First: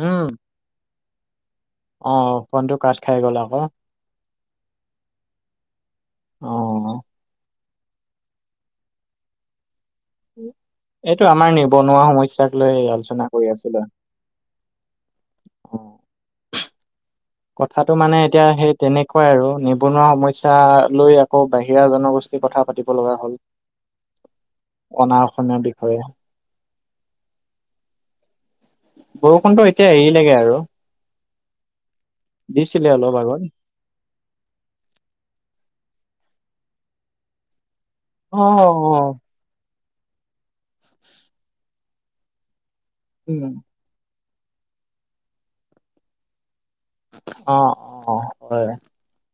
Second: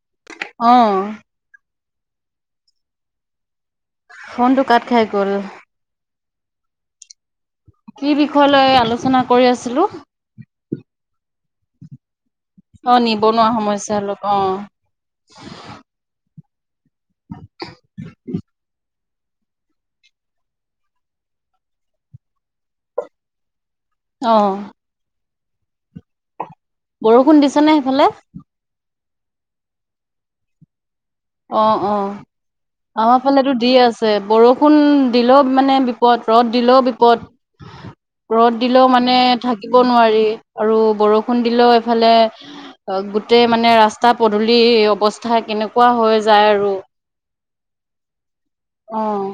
উম, অ'। অ', ফোনটো কাট খাই গ'ল আকৌ। ফোনটো কাট খাই গল। অ'। কি বিষয় লৈ আলোচনা কৰি আছিলো? এইটো আমাৰ নিবনুৱা সমস্যা অ', নিবনোৱা সমস্যা লোক অ'। কথাটো মানে, এতিয়া সেই তেনেক কয় আৰু, নিবনুৱা সমস্যা লৈ আকৌ বাহিৰা জনগোষ্ঠীৰ কথা পাতিব লগা হ'ল। অহ। অসমীয়া বিষয়ে বৰষুণ দিছে নে সেইফালে? বৰষুণতো এতিয়া এৰিলেগে আৰু অ', অ', দিছিলে অলপ আমাৰ আগত ফালে টো দি আছে বৰষুণ দিলেও মানে বি বিপদ, ৰ'দ দিলেও বিপদ, অ', ৰ'দ দিলেও অ', মানে ঠা থিব নোৱাৰি আৰু বৰষুণ দিলেও এইফালে গোটেই উম। মানে ৰাস্তাত পদুলি অৱস্থা কেনেকুৱা হৈ যায় আৰু অ', অ', হয় অ',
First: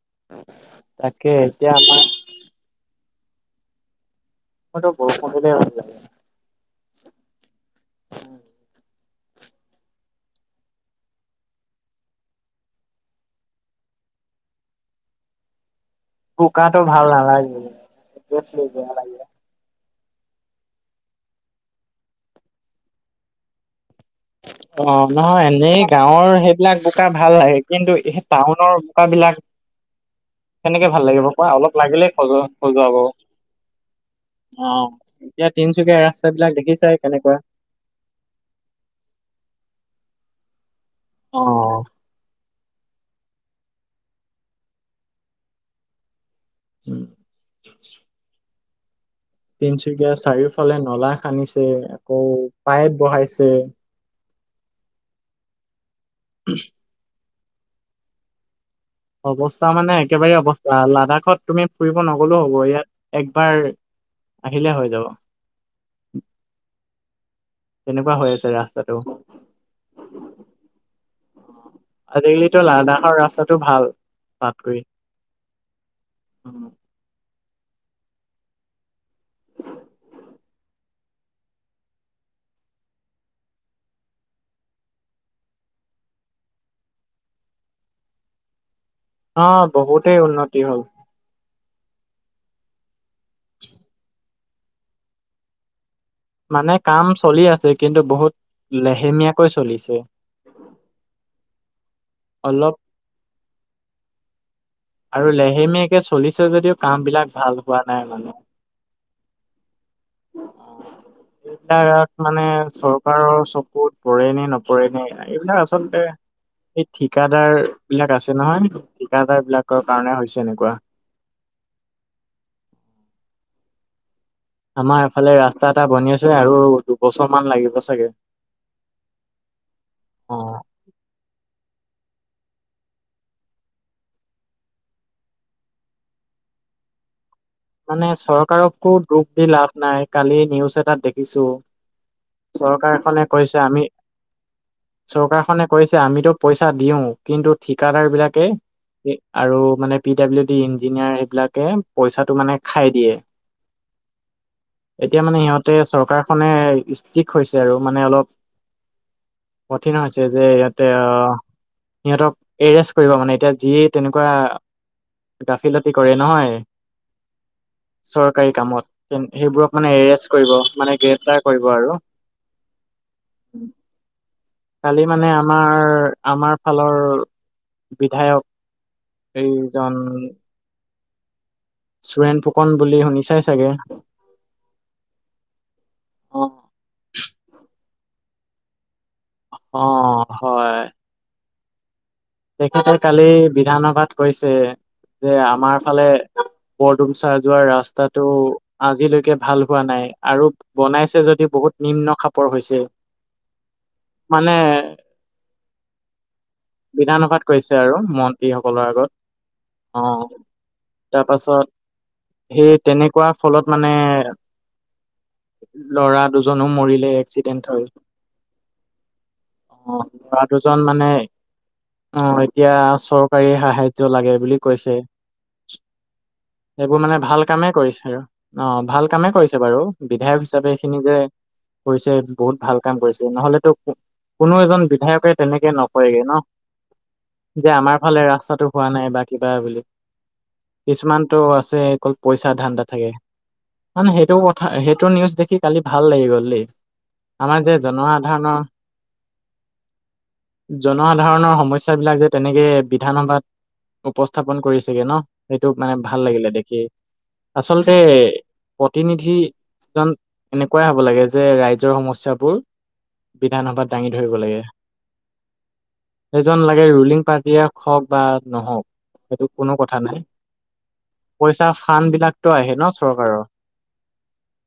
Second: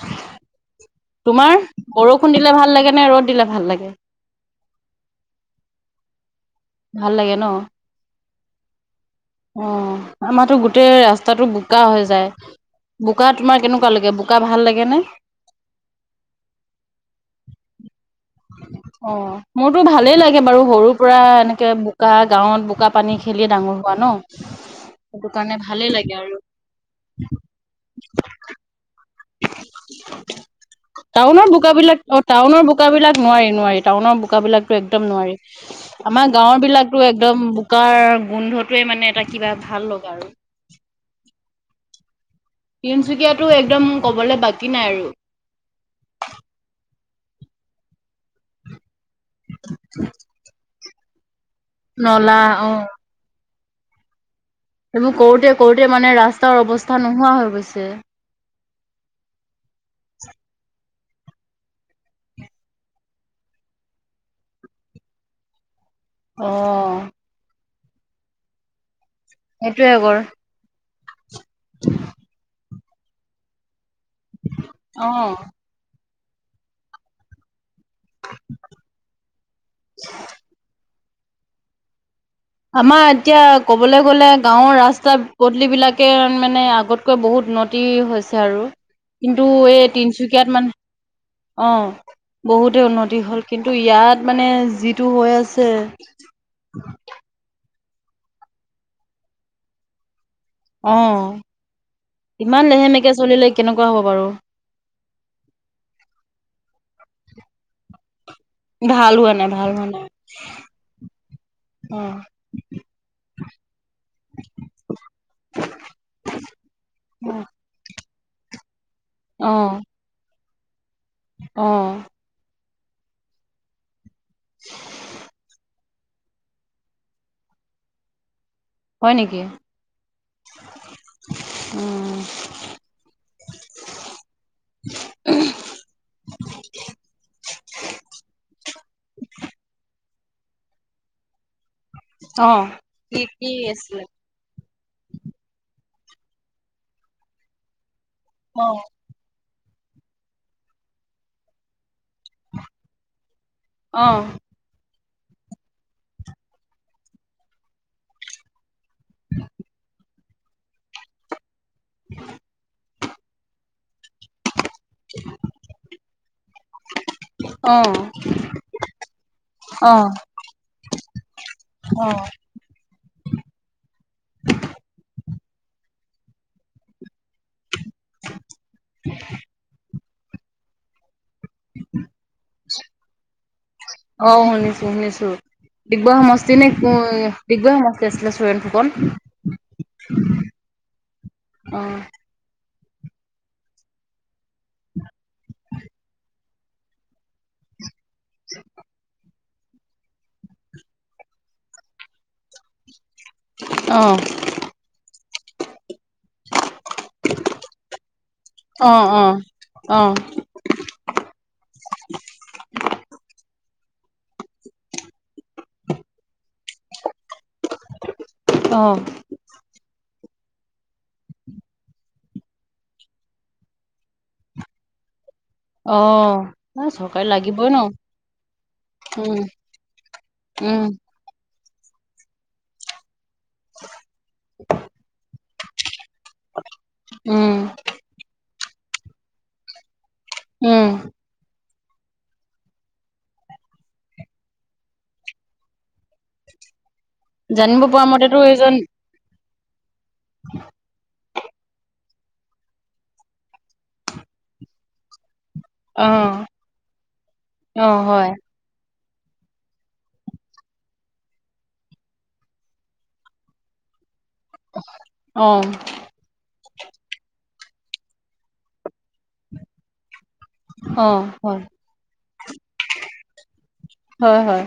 [unintelligible] তোমাৰ, এতিয়া আমাৰ বৰষুণ দিলে ভাল লাগে নে ৰ'দ দিলে ভাল লাগে? মইটো বৰষূণ দিলেই ভাল লাগে। ভাল লাগে ন? অ', আমাটো গোটেই ৰাস্তাটো বোকা হৈ যায়। বোকা তোমাৰ কেনেকুৱা লাগে বোকা ভাল লাগে নে? বোকাটো ভাল নালাগে। [unintelligible] বেয়া লাগে। টো ভালেই লাগে বাৰু সৰুৰ পৰা এনেকে বোকা গাঁৱত বোকা পানী খেলি ডাঙৰ হ অ', নহয় এনেই লাগে গাঁওৰ আৰু সেইবিলাক বোকা ভাল লাগে, কিন্তু এই টাউনৰ বোকা লাক [unintelligible] টাউনৰ বোকাবলাক, অ', খজ টাউনৰ খজুৱাব অ'। বোকাবলাক নোৱাৰি-নোৱাৰি টাউনৰ বোকাবলাকটো একদম এতিয়া তিনচুকীয়া নোৱাৰি আমাৰ ৰাস্তাবিলাক গাঁওৰ দেখিছাই বিলাকতো কেনেকুৱা একদম বোকাৰ গোন্ধটোৱে মানে এ কিবা ভাল লগা আৰু অ', তিনচুকীয়াাতটো একদম কবলৈ বাকী নাই আৰু উম। তিনচুকীয়া চাৰিওফালে নলা খান্দিছে আকৌ নলা অ' পাইপ বহাইছে। সেইবোৰ কৰোতে-কৰোতে মানে ৰাস্তাৰ অৱস্থা নোহোৱা হৈ গৈছে। অৱস্থা মানে একেবাৰে অৱস্থা ল লডাখত তুমি ফুৰিব নগলেও হ'ব ইয়াত একবাৰ আহিলে হৈ যাব। অহ। তেনেকুৱা হৈ আছে ৰাস্তাটো। সেইটোয়ে কৰ আজিকালিতো লাডাখৰ ৰাস্তাতটো ভাল। অহ, উম, [inaudible] আমাৰ এতিয়া ক'বলৈ গ'লে গাঁৱৰ ৰাস্তা পদূলি বিলাকে মানে আগতকৈ বহুত উন্নতি হৈছে আৰু কিন্তু অ' এই বহুতেই তিনচুকীয়াত উন্নতি মান হ'ল। অ ', বহুতে উন্নতি হ'ল কিন্তু ইয়াত মানে যিটো হৈ আছে মানে, কাম চলি আছে কিন্তু বহুত লেহেমীয়াকৈ চলিছে। অহ, ইমান অলপ লেহেমেকে চলিলে কেনেকুৱা হ'ব বাৰু। আৰু লেহেমিয়েকে চলিছে যদিও কাম বিলাক ভাল হোৱা নাই সিমানো। ভাল হোৱা নাই-ভাল হোৱা নাই। অ এইবিলাক মানে চৰকাৰৰ চকুত পৰে নে নপৰে নে এইবিলাক আচলতে এই ঠিকাদাৰ বিলাক আছে নহয় ঠিকাদাৰ বিলাকৰ কাৰণে হৈছে এনেকুৱা। অহ, আমাৰ এফালে ৰাস্তা এটা বনি আছে আৰু দুবছৰ মান লাগিব চাগে হয় নেকি? অ উম, [inaudible] মানে চৰকাৰকো দুখ দি লাভ নাই। কালি নিউজ এটাত দেখিছোঁ অ কি চৰকাৰখনে কি কৈছে আমি আছিলে চৰকাৰখনে কৈছে আমিতো পইচা দিওঁ কিন্তু ঠিকাদাৰ বিলাকে অ আৰু মানে পি ডাব্লিউ ডি ইঞ্জিয়াৰবিলাকে পইচা টো মানে খাই দিয়ে। অ'। এতিয়া মানে সিহঁতে চৰকাৰখনে ষ্ট্ৰিক হৈছে আৰু মানে অলপ কঠিন হৈছে যে ইয়াতে আ সিহঁতক এৰেষ্ট কৰিব মানে এতিয়া যিয়ে তেনেকুৱা গাফিলতি কৰে নহয় অ'। চৰকাৰী কামত সেইবোৰক মানে অ এৰেষ্ট কৰিব মানে গ্ৰেপ্তাৰ কৰিব আৰু। অ উম। কালি মানে আমাৰ আমাৰ ফালৰ বিধায়ক এইজন চোৰেন ফুকন বুলি শুনিছাই চাগে। অ' শুনিছোঁ শুনিছোঁ। ডিগবৈ অ সমস্তি নে ক-ডিগবৈ সমচ টিৰ আছিলে চোৰেন ফুকন। অ' হয়। অ'। তেখেতে কালি বিধানসভাত কৈছে যে আমাৰ ফালে বৰদুমচাহ যোৱা ৰাস্তাটো আজিলৈকে ভাল হোৱা নাই আৰু বনাইছে যদি বহুত নিম্ন খাপৰ হৈছে। অ মানে বিধানসভাত কৈছে আৰু মন্ত্ৰীসকলৰ অ আগত। অ অ' তাৰপাছত সেই তেনেকুৱা ফলত মানে ল'ৰা দুজনো মৰিলে এক্সিডেন্ট হৈ। অ'। অ', ল'ৰা দুজন মানে অ' এতিয়া চৰকাৰী সাহাৰ্য লাগে বুলি কৈছে। অ'। অ সেইবোৰ মানে চৰকাৰী ভাল লাগিবই কামেই ন কৰিছে আৰু অ' ভাল কামেই উম কৰিছে বাৰু বিধায়ক হিচাপে উম এইখিনি যে কৰিছে বহুত ভাল কাম কৰিছে, নহ'লেতো কোনো এজন বিধায়কে তেনেকে নকৰেগে ন'। উম যে আমাৰ ফালে ৰাস্তাটো হোৱা নাই বা কিবা বুলি। উম কিছুমানটো আছে অকল পইচা ধানদাত থাকে। মানে সেইটো কথা সেইটো নিউজ দেখি কালি ভাল লাগি গ'ল দেই। আমাৰ যে জানিব পৰা মতেতো জনসাধাৰণৰ এইজন জনসাৰ সাধৰণৰ সমস্যাবিলাক যে তেনেকে বিধানসভাত উপস্থাপন কৰিছেগে ন'। সেইটোক মানে অ ভাল লাগিলে দেখি। অ আচলতে হয় প্ৰতিনিধিজন এনেকুৱাই হ'ব লাগে যে ৰাইজৰ সমস্যাবোৰ বিধানসভাত ধাঙি অ'। জন লাগে ৰুলিং পাৰ্টীয়ে হওক বা নহওক সেইটো কোনো কথা নাই। অ হয় পইচাৰ ফান্ডবিলাকতো আহে ন' চৰকাৰৰ। হয় হয়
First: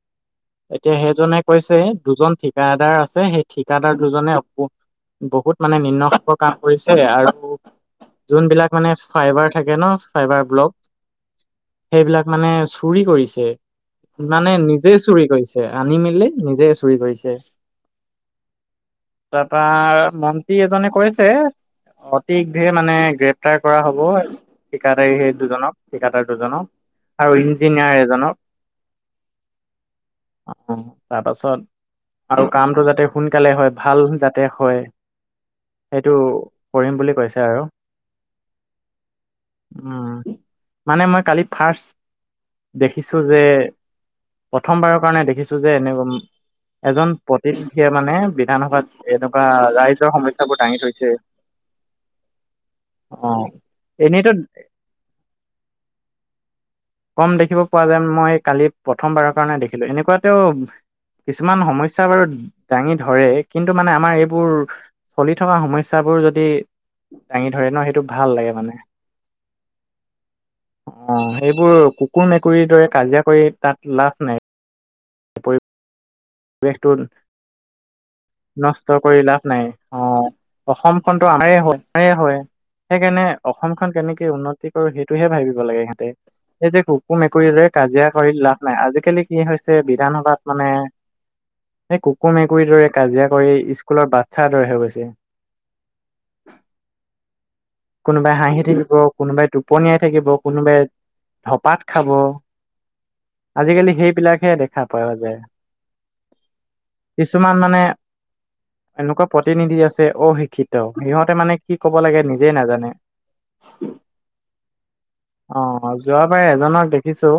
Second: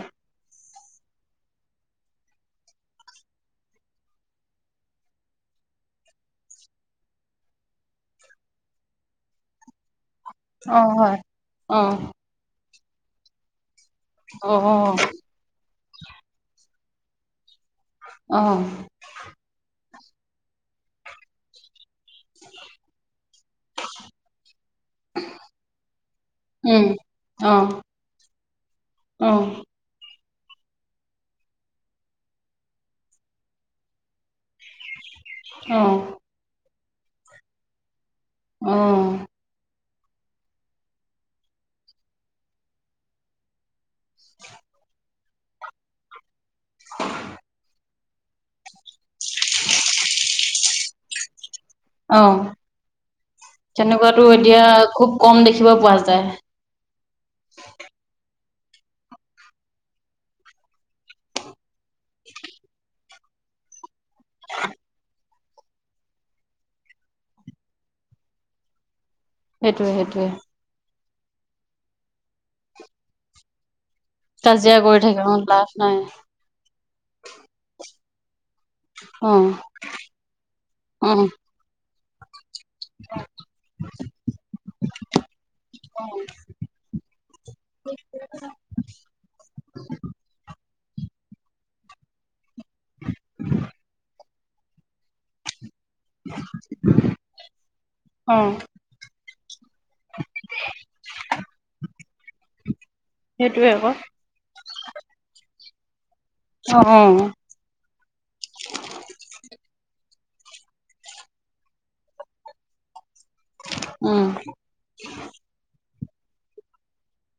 এতিয়া সেইজনে কৈছে দুজন ঠিকাদাৰ আছে সেই ঠিকাদাৰ দুজনে বহুত মানে নিম্ন কাম কৰিছে আৰু জোনবিলাক মানে ফাইবাৰ থাকে ন ফাইবাৰ ব্লক অ হয় অ সেইবিলাক মানে চুৰি কৰিছে মানে অ নিজে চুৰি কৰিছে আনি মেলি নিজে চুৰি কৰিছে। অ তাৰপৰা মন্ত্ৰী এজনে কৈছে অতিঘে মানে গ্ৰেপ আাৰ কৰা হ'ব ঠিকাদাৰী সেই দুজনক ঠিকাদাৰ দুজনক উম আৰু অ ইঞ্জিনিয়াৰ এজনক অ'। অ, তাৰপাছত আৰু কামটো যাতে সোনকালে হয় ভাল যাতে হয়। অ'। সেইটো কৰিম বুলি কৈছে আৰু। আহ। উম, মানে মই কালি ফাৰ্ষ্ট দেখিছো যে প্ৰথমবাৰৰ কাৰণে দেখিছো যে এনে এজন প্ৰতিনিধিয়ে মানে বিধানসভাত এনেকুৱা ৰাইজৰ সমস্যা বোৰ দাঙি থৈছে। অ, তেনেকুৱাতটো এনেইতো এতিয়া খুব কম দেখিব পোৱা যায়। কম দেখিব পোৱা যায়। মই কালি প্ৰথমবাৰৰ কাৰণে দেখিলো এনেকুৱাতও কিছুমান সমস্যা বাৰু দাঙি ধৰে, কিন্তু মানে আমাৰ এইবোৰ চলি থকা সমস্যাবোৰ যদি দাঙি ধৰে ন, সেইটো ভাল লাগে মানে সেইটোৱে, সেইটোৱে। অ, সেইবোৰ কুকুৰ, মেকুৰীৰ দৰে কাজিয়া কৰি তাত লাভ নাই। [unintelligible] লাভ নাই। বেকটন নষ্ট কৰি অ লাভ নাই অ, অ অসমখনতো আমাৰ হয়, আম হয়। সেইকাৰণে অসমখন কেনেকে উন্নতি কৰো, সেইটোহে ভাবিব লাগে সিহঁতে। এই যে কুকু মেকুৰী দৰে কাজিয়া কৰিত লাভ নাই। আজিকালি কি হৈছে বিধান সভাত মানে সেই কুকুৰ, মেকুৰীৰ দৰে কাজিয়া কৰি স্কুলৰ বাচ্ছাৰদৰে হৈ গৈছে। কোনোবাই অ হাঁহি থাকিব। টোপনীয়াই থাকিব, কোনোবাই ধপাত খাব। সেইটোয়ে আজিকালি আকৌ সেইবিলাকহে দেখা পায়, যোয়। অ অ কিছুমান মানে এনেকুৱা প্ৰতিনিধি আছে। অশিক্ষিত সিহঁতে মানে কি ক'ব লাগে নিজে নাজানে। উম। অ, যোৱাবাৰ এজনক দেখিছো,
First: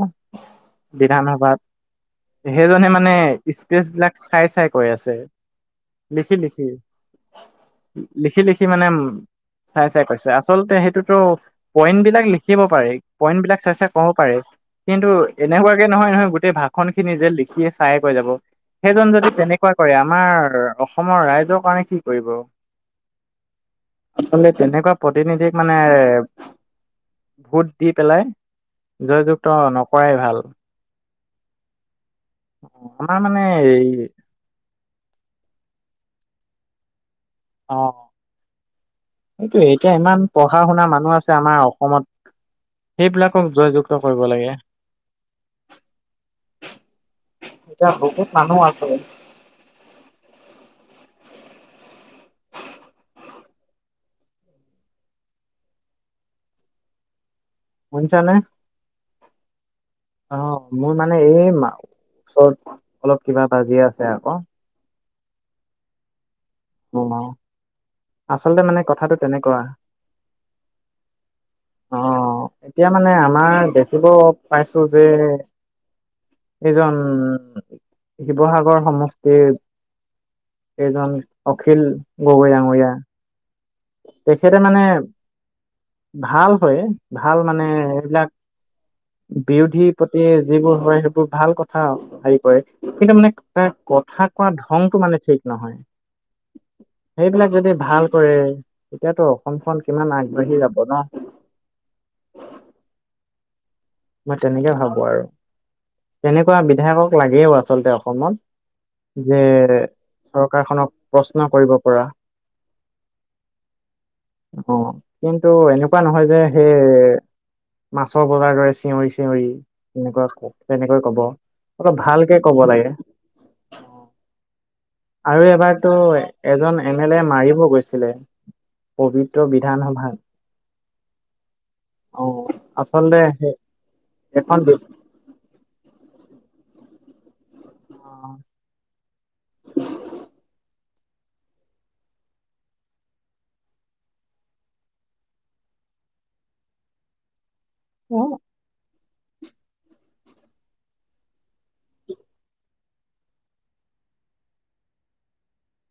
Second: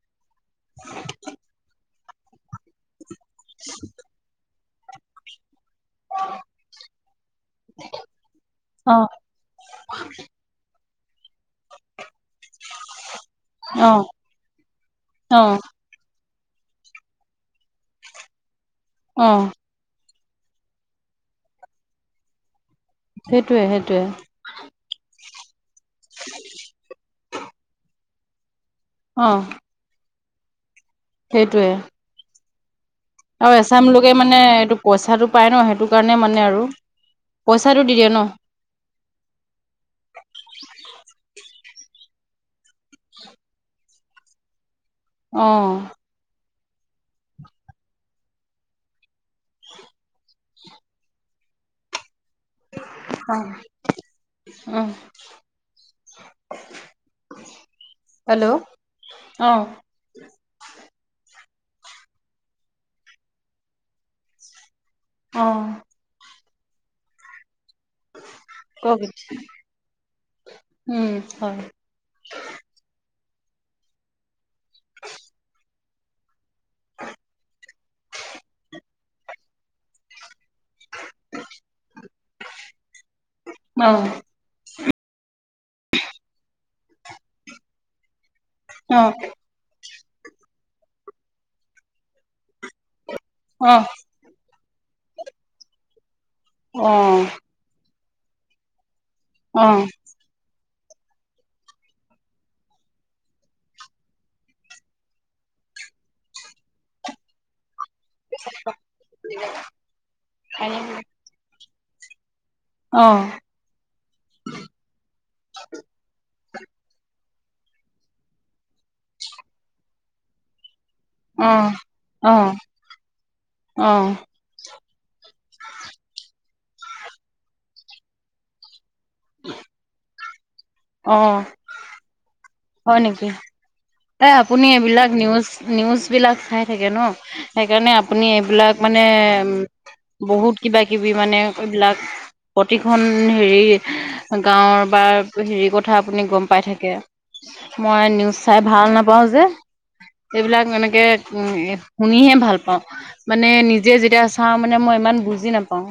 বিধানসভাত সেইজনে মানে স্পেচ বিলাক, চাই, চাই কৈ আছে, লিখি, লিখি লিখি, লিখি মানে অ উ, চাই, চাই কৈছে আচলতে সেইটোত ত, পইণ্ট বিলাক লিখিব পাৰি। পইন্ট বিলাক চ, চাই অ ক'ব পাৰে। কিন্তু অ এনেকুৱাকে নহয়, নহয়, গ গোই ভাষ খিনি যে লিখিয়ে চাইে কৈ যাব। সেইজন অ যদি তেনেকুৱা কৰে। আমাৰ অসমৰ ৰাইজৰ কাৰণে কি কৰিব। সেইটয়ে, সেইটোৱে। ৰীতি, নীতিক মানে ভোত দি পেলাই জয়যুক্ত নকৰাই ভাল। সেইটোৱে। আমাৰ মানে আৰু এই এচাম লোকে মানে এইটো পইচাটো পায় ন, সেইটো কাৰণে মানে আৰু অ, পইচাটো দি দিয়ে ন সেইটো এতিয়া ইমান পঢ়া, শুনা মানুহ আছে, আমাৰ। অসমত সেইবিলাকক জয়যুক্ত কৰিব লাগে। আহ। এতিয়া বুকুত মানুহ আছে। [unintelligible] অ, উম। [unintelligible] নে অ অ', মোৰ মানে, এই ওচৰত অলপ বাজিয আছে আকৌ অ', অ', চলতে মানে কওক কথাটো তেনেকুৱা উম, হয়। অ এতিয়া মানে আমাৰ দেখিব পাইছো যে এজন, শিৱসাগৰ সমষ্টিৰ এইজন অখিল গগৈ ডাঙৰীয়া অ তেখেতে মানে ভাল হয়, ভাল মানে এইবিলাক অ বিৰোধীৰ প্ৰতি যিবোৰ হয়, সেইবোৰ ভাল কথা হেৰি কৰে কিন্তু মানে, অ তাৰ কথা কোৱা ধংটো মানে, ঠিক নহয় অ সেইবিলাক যদি ভাল কৰে তেতিয়াতো অ অসমখন কিমান আগবাঢ়ি যাব [unintelligible] মই, তেনেকে ভাবো আৰু তেনেকুৱা বিধায়কক লাগেও আচলতে অসমত যে, চৰকাৰখনক প্ৰশ্ন কৰিব পৰা আহ, অ', কিন্তু এনেকুৱা নহয় যে সেই মাছৰ বজাৰ দৰে চিঞৰি চিঞৰি এনেকুৱা ক তেনেকৈ কব অলপ ভালকে অ', কব লাগে অ', আৰু এবাৰতো এজন এম এল এ মাৰিব গৈছিলে পবিত্ৰ বিধানসভাত আহ, অ হয় আচলতে নেকি? সেই এ এখন আপুনি এইবিলাক নিউজ নিউজ বিলাক চাই থাকে ন? সেইকাৰণে, আপুনি এইবিলাক মানে উ বহুত কিবা কিবি মানে এইবিলাক প্ৰতিখন হেৰি গাঁওৰ বা হেৰিৰ কথা আপুনি গম পাই থাকে মই অ নিউজ চাই ভাল নাপাওঁ যে এইবিলাক এনেকে উম, শুনিহে ভাল পাওঁ মানে নিজে যেতিয়া চাওঁ মানে মই ইমান বুজি নাপাওঁ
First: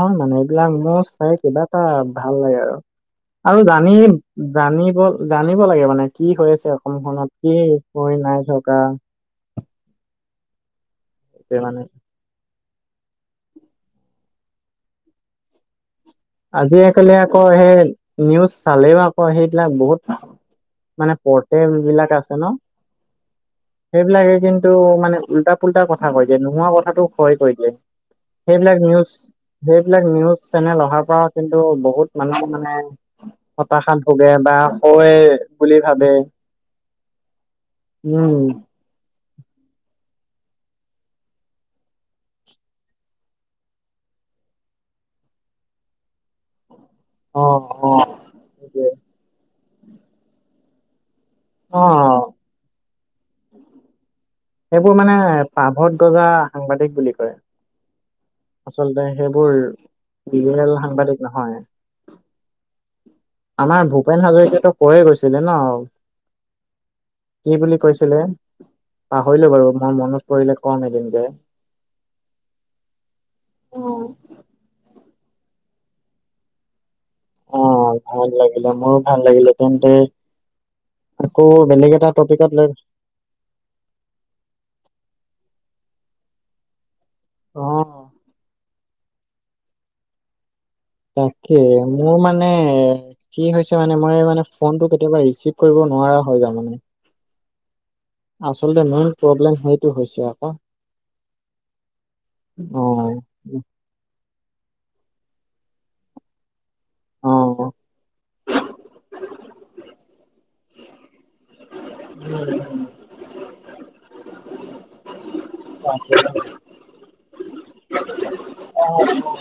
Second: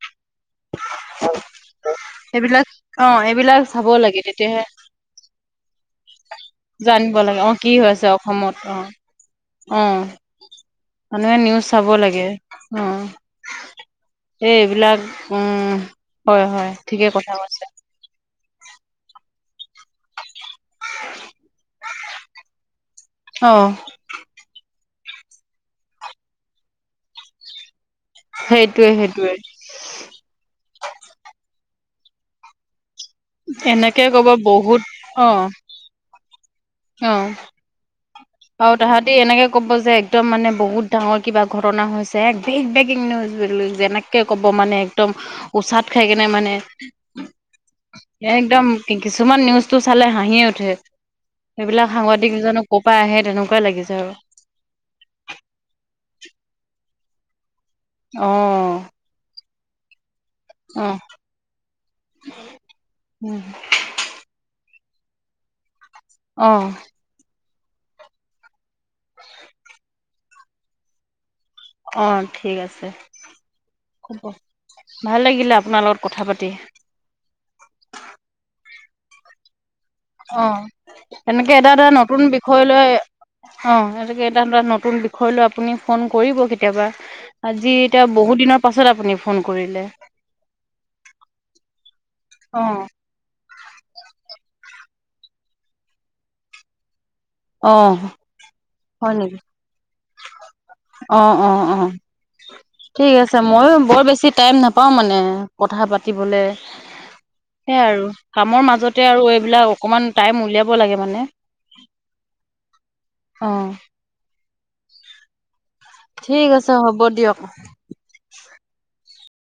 অ', মানে, এইবিলাক মোৰ চাই কিবা এটা ভাল লাগে সেইবিলাক আৰু অ', এইবিলাক আৰু চাব জানি লাগে তেতিয়াহে জানিব জানিব লাগে মানে কি হৈ আছে জানিব অসমখনত লাগে কি হৈ নাই থকা উম, মানে সেইটোৱে নিউজ মানে চাব লাগে অ', ইবিলাক উম, হয় হয় ঠিকে আজিকালি কথা আকৌ কৈছে সেই নিউজ চালেও আকৌ সেইবিলাক বহুত মানে পটেল বিলাক আছে ন অ সেইবিলাকে কিন্তু টো মানে উল্টা পুল্টা কথা কৈ দিয়ে নোহোৱা কথাটো হয় কৈ দিয়ে সেইবিলাক সেইটোৱে নিউজ সেইটোৱে সেইবিলাক নিউজ চেনেল অহাৰ পৰা কিন্তু, বহুত মানুহ মানে হতাশাত এনেকে ক'ব ভোগে বা বহুত [unintelligible] বুলি ভাবে আহ, উম, এনেকে ক'ব যে একদম মানে, বহুত ডাঙৰ কিবা ঘটনা হৈছে, এক বেগ বেগিং নিউজ যেনেকে কে কব মানে, একদম উচাত খাই কেনে মানে অ অ একদম সেইটোৱে কিছুমান নিউজতটো চালে হাঁহিয়ে উঠে অ সেইবিলাক সাংবাদিক এজনক ক'ৰ পৰা আহে তেনেকুৱাই লাগিছে আৰু সেইবোৰ মানে পাভদ গজা সাংবাদিক বুলি কয় অ আচলতে সেইবোৰ বিল অ উম সাংবাদিক নহয় আমাৰ ভূপেন হাজৰিকটো পঢ়াই গৈছিলিলে ন আহ, কি বুলি কৈছিলে পাহৰিলো বাৰু মই, মনত পৰিলে কম এদিন যে অ, ঠিক আছে হব ভাল লাগিলে আপোনাৰ লগত কথা পাতি অ', ভাল লাগিলে মোৰো ভাল লাগিলে তেন্তে অ', আকৌ নেকে এটা এটা বেলেগ নতুন টপিকত বিষয় লৈ অ', নেকে এটা ধৰা নতুন বিষয় লৈ আপুনি ফোন কৰিব কেতিয়াবা! অ আজি এতিয়া বহুত দিনৰ পাছত আপুনি ফোন কৰিলে তাকে মোৰ মানে অ', কি হৈছে মানে মই মানে, ফোনটো কেতিয়াবা ৰিচিভ কৰিব নোৱাৰা হয় য মানে অ', আচলতে মেইন হয় নেকি প্ৰব্লেম সেইটো হৈছে আকৌ অ', অ', ঠিক আছে ময়ো বৰ বেছি টাইম নাপাও মানে, কথা পাতিবলে অ অ সেইয়াই আৰু কামৰ মাজতে আৰু এইবিলাক অকমান টাইম উলিয়াব লাগে মানে উম, আহ, আছে হ'ব দিয়ক [unintelligible]